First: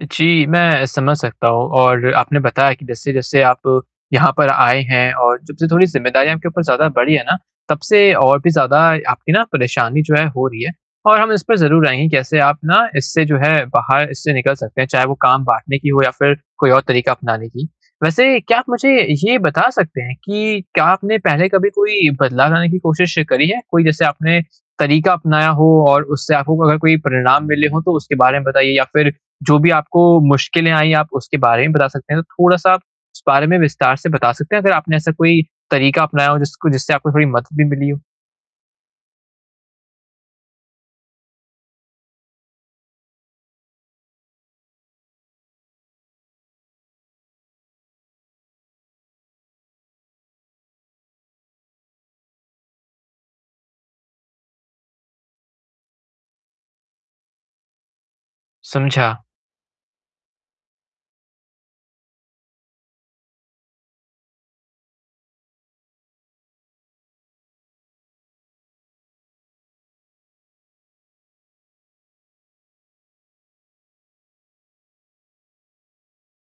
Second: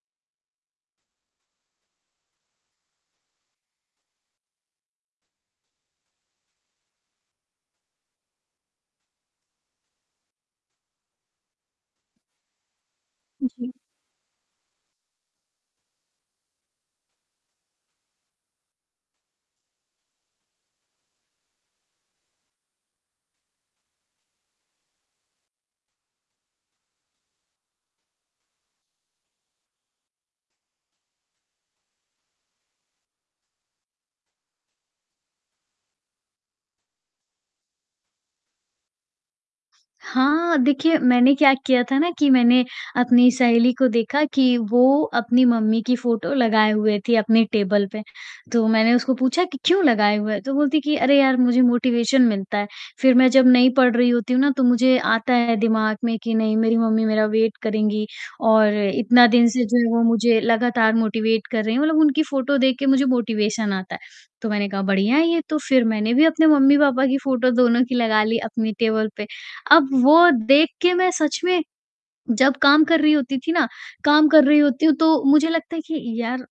जी, मैं समझ सकता हूँ और आपने बताया कि जैसे-जैसे आप यहाँ पर आए हैं और जब से थोड़ी जिम्मेदारियों आपके ऊपर ज़्यादा बढ़ी हैं ना, तब से और भी ज़्यादा आपकी ना परेशानी जो है हो रही है और हम इस पे ज़रूर आएँगे कैसे आप ना इससे जो है जी। बाहर इससे निकल सकते हैं, चाहे वो काम बाँटने की हो या फ़िर कोई और तरीक़ा अपनाने की। वैसे क्या आप मुझे ये बता सकते हैं कि क्या आपने पहले कभी कोई बदलाव लाने की कोशिश करी है? कोई जैसे आपने तरीक़ा अपनाया हो और उससे आपको अगर कोई परिणाम मिले हों तो उसके बारे में बताइए या फ़िर जो भी आपको मुश्किलें आईं आप उसके बारे में बता सकते हैं, थोड़ा-सा आप इस बारे में विस्तार से बता सकते हैं, अगर आपने ऐसा कोई तरीक़ा अपनाया हो जिसको जिससे आपको थोड़ी मदद भी मिली हो? हाँ, देखिए मैंने क्या किया था ना कि मैंने अपनी सहेली को देखा कि वो अपनी मम्मी की फ़ोटो लगाए हुए थी अपने टेबल पे, तो मैंने उसको पूछा कि क्यों लगाए हुए है? तो वो बोलती कि अरे यार मुझे मोटिवेशन मिलता है, फ़िर मैं जब नहीं पढ़ रही होती हूँ ना तो मुझे आता है दिमाग में कि नहीं मेरी मम्मी मेरा वेट करेंगी और समझा। इतना दिन से जो है वो मुझे लगातार मोटिवेट कर रही हैं, मतलब उनकी फ़ोटो देख के मुझे मोटिवेशन आता है, तो मैंने कहा बढ़िया है ये तो, फ़िर मैंने भी अपने मम्मी-पापा की फ़ोटो दोनों की लगा ली अपनी टेबल पे, अब वो देख के मैं सच में जब काम कर रही होती थी ना काम कर रही होती हूँ तो मुझे लगता है कि यार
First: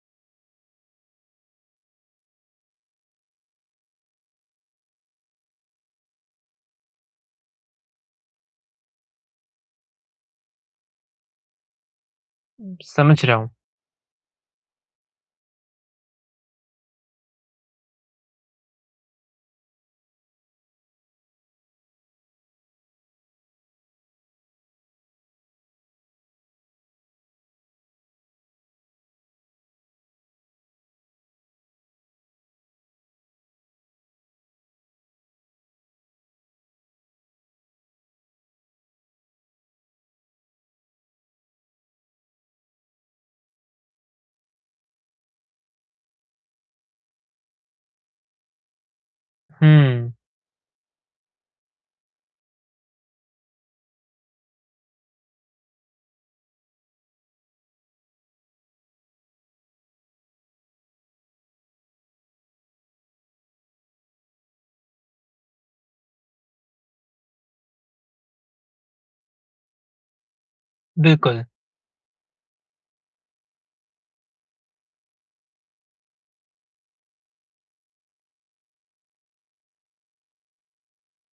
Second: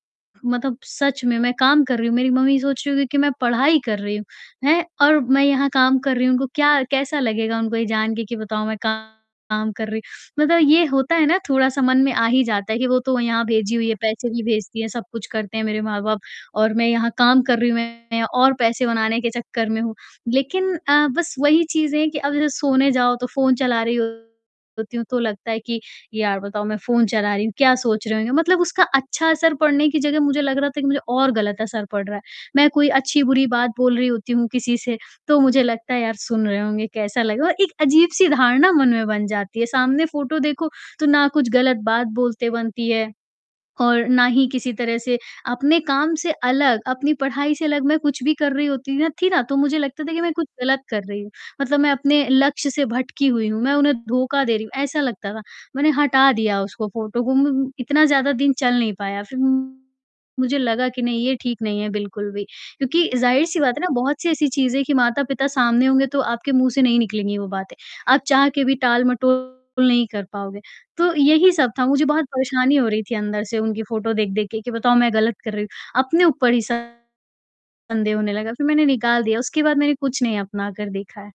मतलब सच में मैं काम कर रही हूँ, मेरी मम्मी सोच रही होगी कि मैं पढ़ाई कर रही हूँ, हैं, और मैं यहाँ काम कर रही हूँ, उनको क्या कैसा लगेगा उनको ये जान के कि बताओ मैं काम कर रही, मतलब ये होता है ना थोड़ा-सा मन में आ ही जाता है कि वो तो समझ रहा यहाँ हूँ। भेजी हुई है, पैसे भी भेजती है, सब कुछ करते हैं मेरे माँ-बाप और मैं यहाँ काम कर रही हूँ, मैं और पैसे बनाने के चक्कर में हूँ, लेक़िन अ, बस वही चीज़ है कि अब जब सोने जाओ तो फ़ोन चला रही होती हूँ तो लगता है कि यार बताओ मैं फ़ोन चला रही हूँ, क्या सोच रहे होंगे? मतलब उसका अच्छा असर पढ़ने की जगह मुझे लग रहा था कि मुझे और ग़लत असर पड़ रहा है, मैं कोई अच्छी बुरी बात बोल रही होती हूँ किसी से, तो मुझे लगता है यार सुन रहे होंगे, कैसा लगेगा? एक अजीब-सी धारणा मन में बन जाती है, सामने फ़ोटो देखो तो ना कुछ ग़लत बात बोलते बनती है और ना ही किसी तरह से अपने काम से अलग, अपनी पढ़ाई से अलग मैं कुछ भी कर रही होती थी ना, तो मुझे लगता हुँ। था कि मैं कुछ ग़लत कर रही हूँ, मतलब मैं अपने लक्ष्य से भटकी हुई हूँ, मैं उन्हें धोखा दे रही हूँ, ऐसा लगता था। मैंने हटा दिया उसको फ़ोटो को म इतना ज़्यादा दिन चल नहीं पाया, फ़िर मुझे लगा कि नहीं ये ठीक नहीं है बिल्कुल भी क्योंकि ज़ाहिर-सी बात है ना बहुत-सी ऐसी चीजें कि माता-पिता सामने होंगे तो आपके मुँह से नहीं निकलेंगी वो बातें, आप चाह के भी टाल मटोल नहीं कर पाओगे। तो बिल्कुल। यही सब था, मुझे बहुत परेशानी हो रही थी अंदर से उनकी फ़ोटो देख-देख के कि बताओ मैं ग़लत कर रही हूँ, अपने ऊपर ही शंदेह होने लगा, फ़िर मैंने निकाल दिया, उसके बाद मैंने कुछ नहीं अपना कर देखा है।